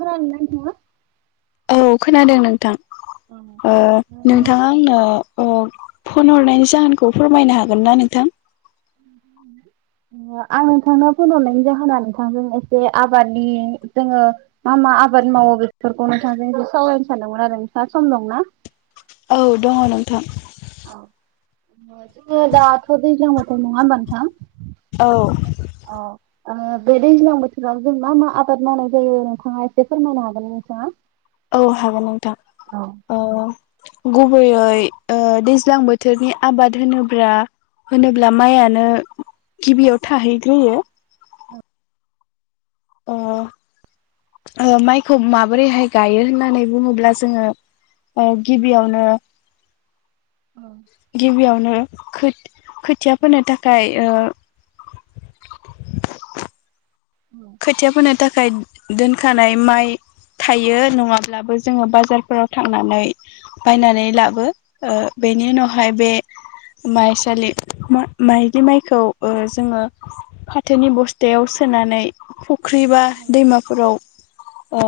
खोनादोंना नोंथाङा? औ खोनादों नोंथां। ओ नोंथाङा आंनो अ फन हरनायनि जाहोनखौ फोरमायनो हागोन ना नोंथां? आं नोंथांनो फनहरनायनि जाहोना नोंथांजों एसे आबादनि जोङो मा मा आबाद मावो बेफोरखौ नोंथांजों इसे सावरायनो सानदोंमोन आरो नोंथांआ सम दंना? औ दङ नोंथां। औ [unintelligible] ओ दाथ' दैज्लां बोथ औ नङा ओमबा नोंथां? औ ओ बे दैज्लां बोथोराव जों मा मा आबाद मावनाय जायो नोंथाङा इसे फोरमायनो हागोन ना नोंथाङा? औ हागोन नोंथां औ ओ गुबैयै ओ दैज्लां बोथोरनि आबाद होनोब्ला होनोब्ला माइयानो गिबियाव थाहैग्रोयो। ओ ओ माइखौ माबोरैहाय गायो होननानै बुङोब्ला जोङो ओ गिबियावनो औ गिबियावनो खोथ खोथिया फोनो थाखाय ओ औ खोथिया फोनो थाखाय दोनखानाय माइ थायो नङाब्लाबो जोङो बाजारफोराव थांनानै बायनानै लाबो ओ बेनि उनावहाय बे माइसालि मा माइग्लि माइखौ ओ जोङो फाथोनि बस्थायाव सोनानै [unintelligible] ख्रि एबा औ दैमाफोराव ओ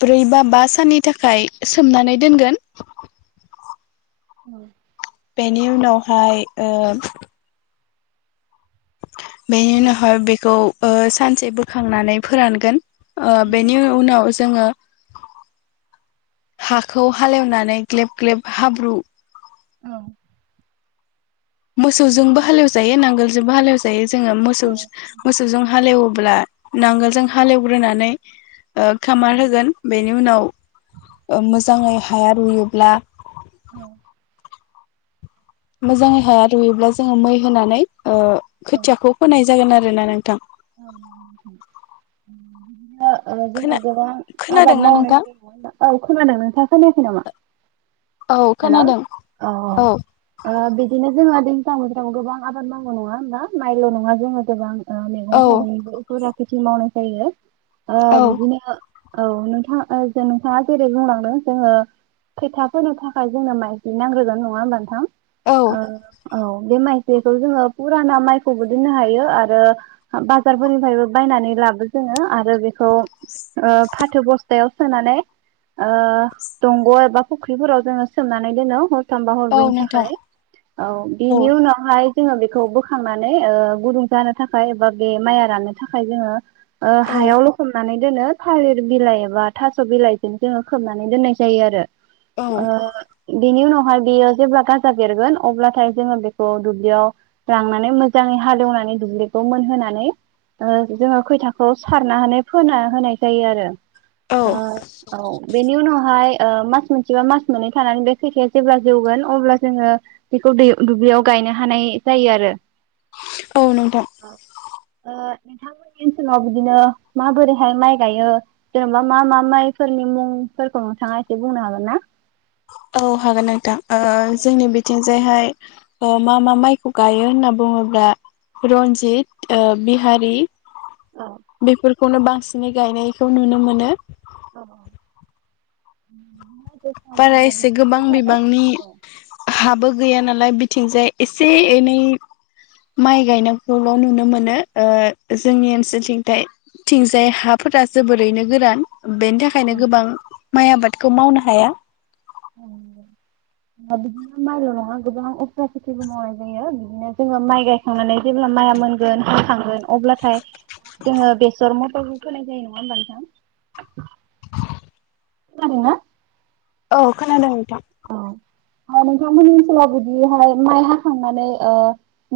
ब्रै बा बा साननि थाखाय सोमनानै दोनगोन। औ बेनि उनावहाय ओम बेनि औ उनावहाय बेखौ ओ सानसे बोखांनानै फोरानगोन। ओ बेनि औ उनाव जोङो हाखौ हालेवनानै ग्लेब ग्लेब हाब्रु औ मोसौजोंबो हालेवजायो नांगोलजोंबो हालेवजायो जोङो मोसौ मोसौजों हालेवोब्ला नांगोलजों हालेवग्रोनानै, ओ खामार होगोन बेनि उनाव मोजाङै हाया रुयोब्ला औ मोजाङै हाया रुयोब्ला जोङो मै होनानै, ओ औ खोथियाखौ फोनाय जागोन आरो ना नोंथां? [unintelligible] ओ जोङो खोना गोबां आबाद खोनादोंना मावनो नोंथां औ खोनादों नोंथाङा खोनायाखै नामा? औ हेलौ! खोनादों औ ओ बिदिनो जोङो, [unintelligible] गोबां आबाद मावनो नङा होनबा माइल नङा जोङो गोबां, ओ मैगं औ थाइगंनिबो इफोरा खेथि मावनाय जायो। ओ औ बिदिनो औ नोंथां नोंथाङा जेरै बुंलांदों जोङो खोथाफोरनो जोंनो माइ ग्लि नांग्रोगोन नङा होनबा नोथां, औ ओ औ बे मायग्लिखौ जोङो फुराना माइखौबो दोननो हायो आरो बाजारफोरनिफ्रायबो बायनानै लाबो जोङो आरो औ ओ फाथो बस्थायाव सोनानै, आ दंग एबा फुख्रिफोराव जोङो सोमनानै दोनो थामबा औ हरब्रैनि नोंथां थाखाय औ औ बिनि उनावहाय, जोङो बेखौ बोखांनानै ओ गुदुं जानो थाखाय बा बे माइ राननो थाखाय जोङो, ओ औ हायाव ल'खबनानै बिदिनो थालिर बिलाइ एबा थास बिलाइजों जोङो खोबनानै दोननाय जायो आरो औ ओं बेनि उनावहाय बेयो जेब्ला गाजा बेरगोन अब्लाथाय जोङो बेखौ दुब्लियाव लांनानै मोजाङै हालेवनानै दुब्लिखौ मोनहोनानै जोङो खैथाखौ सारना फोना होनाय जायो आरो औ ओ औ बेनि उनावहाय, ओ मास मोनसेबा मास मोनै, थानानै बे खोथियाया जेब्ला जौगोन अब्ला जोङो बेखौ दै दुब्लियाव गायनो हानाय जायो आरो औ नोंथां ओ नोंथांमोननि ओनसोलाव बिदिनो माबोरैहाय माइ गायो जेनेबा मा मा माइफोरनि मुंफोरखौ नोंथाङा एसे बुंनो हागोन ना? औ हागोन नोंथां, ओ जोंनि बिथिं, जायहाय मा मा माइखौ गायो होनना बुङोब्ला रन्जित ओ बिहारि औ बेफोर खौनो बांसिनै गायनायखौ नुनो मोनो [unintelligible] बारा मावग्रा एसे बेफोरबो गोबां थाबाय बिबांनि औ हाबो गैया नालाय बिथिंजाय एसे एनै माइ गायनायखौल' नुनो मोनो ओ जोंनि ओनसोलथिंथाय थिंजाय हाफोरा जोबोरैनो गोरान बेनि थाखायनो गोबां माइ आबादखौ मावनो हाया बिदिनो माइल नङा गोबां अफ्रा खेथिबो मावनाय जायो बिदिनो जोङो माइ गायखांनानै जेब्ला माइआ मोनगोन हाखांगोन अब्लाथाय जोङो बेसर मथे खौबो फोनाय जायो नङा होनबा नोंथां लांदां खोनादों ना औ खोनादों नोंथां औ नोंथांमोननि ओनसोलाव बिदिहाय माइ हाखांनानै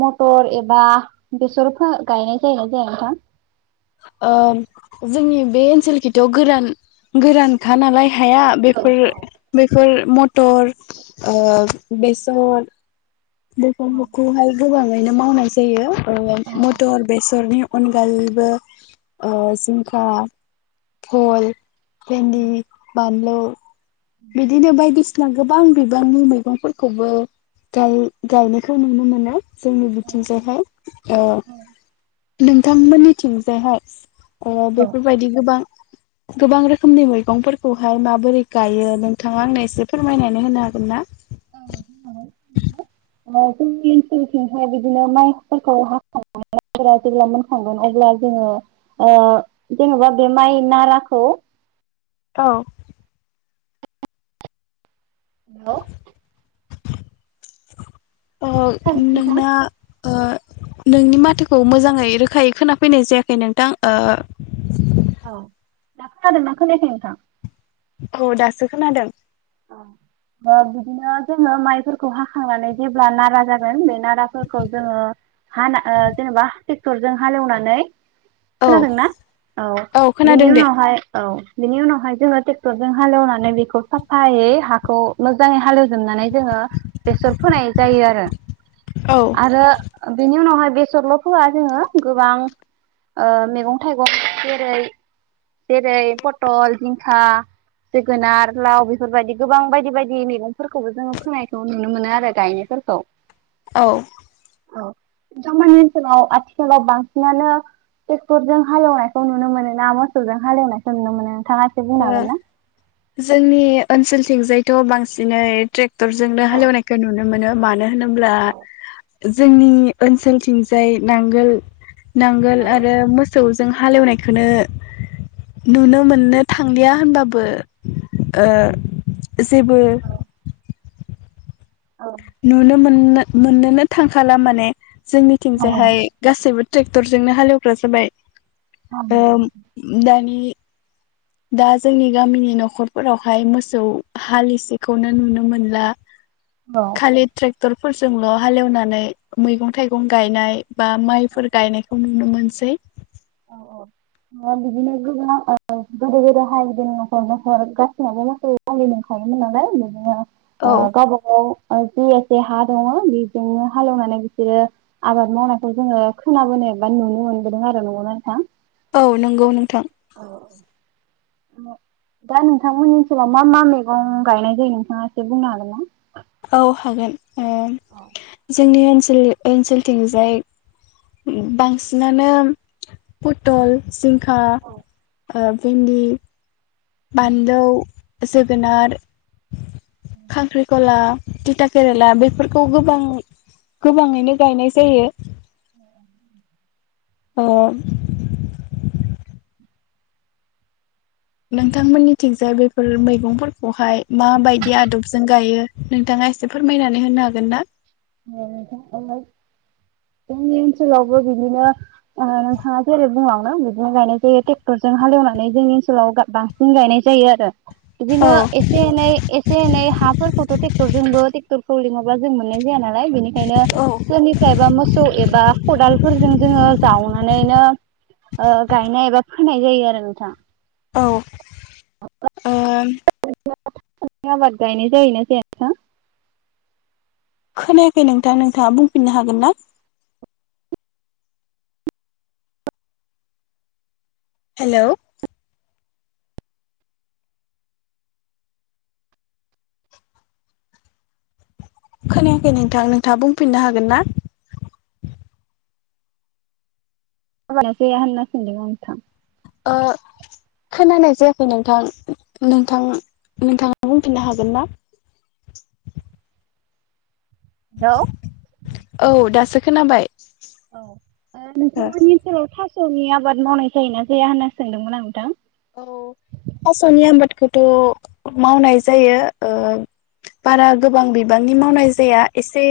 मटर एबा बेसर गायनाय जायोना जाया नोंथां ओ जोंनि बे ओनसोल खिथियाव गोरान गोरानखा नालाय हाया औ बेफोर बेफोर मद टर ओ बेसर बेसर फोरखौहाय गोबां बेहायनो मावनाय जायो औ ओ मटर बेसरनि अनगायैबो ओ जिंखा भल भेन्दि बानलौ बिदिनो बायदिसिना गोबां बिबांनि मैगंफोरखौबो गाय गायनायखौ नुनो मोनो जोंनि बिथिंजोंहाय नोंथांमोननि थिंजायहाय अ औ बेफोरबायदि गोबां गोबां रोखोमनि मैगंफोरखौहाय माबोरै गायो नोंथाङा आंनो एसे फोरमायनानै होनो हागोन ना औ नोंथां हागोन जोंनि ओनसोलथिहाय बिदिनो माइफोरखौ हाखांनानै जेब्ला मोनखांगोन अब्ला जोङो जेन'बा बे माइ नाराखौ औ हेल' अ खोनादोंना नोंथां? नोंना ओ नोंनि माथोखौ मोजाङै रोखायै खोनाफैनाय जायाखै नोंथां ओ औ दा खोनादोंना खोनायाखै नोंथां? औ दासो खोनादों ओ बिदिनो जोङो माइफोरखौ हाखांनानै जेब्ला नारा जागोन बे नाराफोरखौ जोङो हाना ओ जेनेबा ट्रेक्टरजों हालेवनानै औ खोनादोंना औ बिनि खोनादों दे उनावहाय औ बेनि उनावहाय जोङो टेक्टरजों हालेवनानै बेखौ सा फायै हाखौ मोजाङै हालेवजोबनानै जोङो बेसर फोनाय जायो औ आरो बेनि उनावहाय बेसरल' फोआ जोङो गोबां ओ मैगं थाइगं जेरै जेरै पतल जिंखा जोगोनार लाव बे बेफोरबायदि गोबां बायदि बायदि मैगंफोरखौबो जोङो फोनायखौ नुनो मोनो आरो गायनायफोरखौ औ औ नोथांमोननि ओनसोलाव आथिखालाव बांसिनानो टेकटरजों हालेवनायखौ नुनो मोनोना मोसौजों हालेवनायखौ नुनो मोनो नोंथाङा एसे बुंनो ओ हागोन ना? जोंनि ओनसोलथिंजायथ' बांसिनै ट्रेक टरजोंनो औ हालेवनायखौ नुनो मोनो मानो होनोब्ला औ जोंनि ओनसोलथिंजाय नांगोल नांगोल आरो मोसौ जों हालेवनायखौनो नुनो मोननो थांलिया होनबाबो ओ जेबो औ नुनो मोनना मोननोनो थांखाला माने औ जोंनिथिंजायहाय गासैबो ट्रेक्टरजोंनो हालेवग्रा जाबाय ओ दानि दा जोंनि गामिनि न'खरफोरावहाय मोसौ हालि एसिखौनो नुनो मोनला औ खालि ट्रेक टरफोरजोंल' हालेवनानै मैगं थाइगं गायनाय बा माइफोर गायनायखौ नुनो मोनसै औ औ बिदिनो गोबां ओ गोदो गोदाय हायदों न'खर न'खर गासिनाबो मोसौ फालि नोखायोमोन नालाय बिदिनो औ ओ गावबा गाव ओ जि एसे हा दङ' बेजोंनो हालेवनानै बिसोरो आबाद मावनायखौ जोङो खोनाबोनो एबा नुनो मोनबोदों आरो न'आव थां औ नंगौ नोंथां [inaudible] दा नोंथांमोननि ओनसोलाव मा मा मैगं गायनाय जायो नोंथाङा एसे बुंनो हागोनना? औ हागोन [unintelligible] जोंनि [unintelligible] [unintelligible] ओनसोलथिंजाय बांसिनानो पथल जिंखा भिन्दि बानलौ जोगोनार खांख्रिखला तिथा केरेला बेफोरखौ बां गोबाङैनो गायनाय जायो। [inaudible] अ नोंथांमोननि थिगजाय बेफोर मैगंफोरखौहाय माबायदि आदबजों गायो नोंथाङा एसे फोरमायनानै होनो हागोन ना जोंनि ओनसोलावबो बिदिनो नोंथाङा जेरै बुङावनो बिदिनो गायनाय जायो ट्रेक्टरजों हालेवनानै जोंनि ओनसोलाव बांसिन गायनाय जायो आरो औ बिदिनो एसे एनै एसे एनै हाफोरखौथ' टक्टरजोंबो‌ टेक्टरखौ लिङाबा जों मोननाय जाया ना [unintelligible] ओंखायनो औ सोरनिफ्रायबा मोसौ एबा खदाल फोरजों जोङो जावनानैनो गायनाय एबा फोनाय जायो आरो नोंथां औ ओ आबाद गायनाय जायोना जाया नोंथां खोनायाखै नोंथां नोंथाङा बुंफिननो हागोन ना हेलौ खोनायाखै नोंथां नोंथाङा बुंफिननो हागोन ना [unintelligible] ओ खोनानाय जायाखै नोंथां नोंथां नोंथाङा बुंफिननो हागोन ना हेलौ औ दासो खोनाबाय औ ओ नोंथांमोननि ओनसोलाव थास थास'नि आबाद मावनाय जायोना जाया होनना सोंदोंमोन आं नोंथां औ थास'नि [unintelligible] मावनाय जायो बारा गोबां बिबांनि मावनाय जाया एसे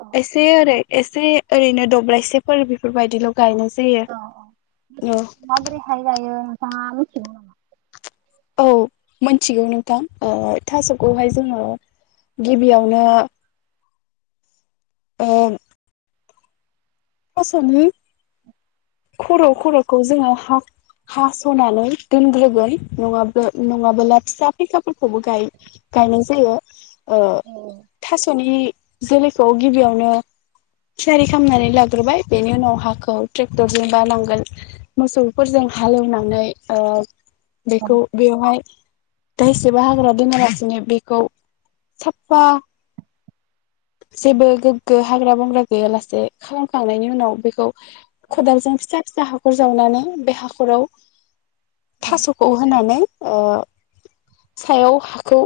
औ एसे ओरै एसे ओरैनो दब्लायसेफोर बेफोरबायदिल' गायनाय औ जायो औ माबोरैहाय गायो [unintelligible] औ मोनथिगौ नोंथां थास'खौहाय जोङो गिबियावनो ओ थासनि औ खर' खर'खौ जोङो हा हा हास'नानै दोनग्रोगोन नङाब्ला नङाबोला फिसा फेंखा [unintelligible] खौबो‌ गाय गायनाय जायो। ओ औ थास'नि जोलैखौ गिबियावनो थियारि खालामनानै लाग बेनि उनाव हाखौ ट्रेक्टरजों बा नांगोल मोसौफोरजों हालेवनानै ओ औ बेखौ बेवहाय दायसेबो हाग्रा दोनालासि बेखौ साफा जेबो गोग्गो हाग्रा बंग्रा गैयालासे खालामखांनायनि उनाव बेखौ खदालजों फिसा फिसा हाख हाखर जावनानै बे हाखराव थास'खौ होनानै ओ सायाव हाखौ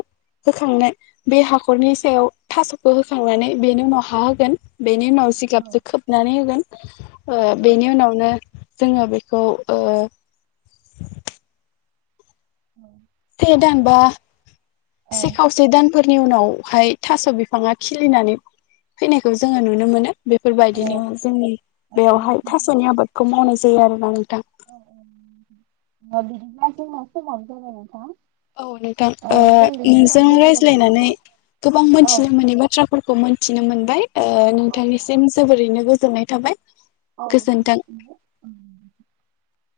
होखांनो बे हाखरनि सायाव थास' खौ होखांनानै बेनि उनाव हा होगोन। बेनि उनाव जिगाबजो खोबनानै होगोन। ओ बेनि उनावनो जोङो बेखौ ओ से दानबा औ से खावसे दान फोरनि उनावहाय थास' बिफाङा खिलिनानै फैनायखौ जोङो नुनो मोनो। बेफोरबायदिनो जोंनि बेयावहाय थास'नि आबादखौ मावनाय जायो। [unintelligible] औ बिदिब्ला जोंओ समाबो जाबाय नोंथां। औ नोंथां जों नोंजों बेखिनियावनो दोनथ'जासिगोन रायज्लायनानै नामा? गोबां औ मोनथिनो मोननि बाथ्राफोरखौ मोनथिनो मोन बाय नोंथांनिसिम जोबोरैनो गो गोजोननाय थाबाय। गोजोन्थों औ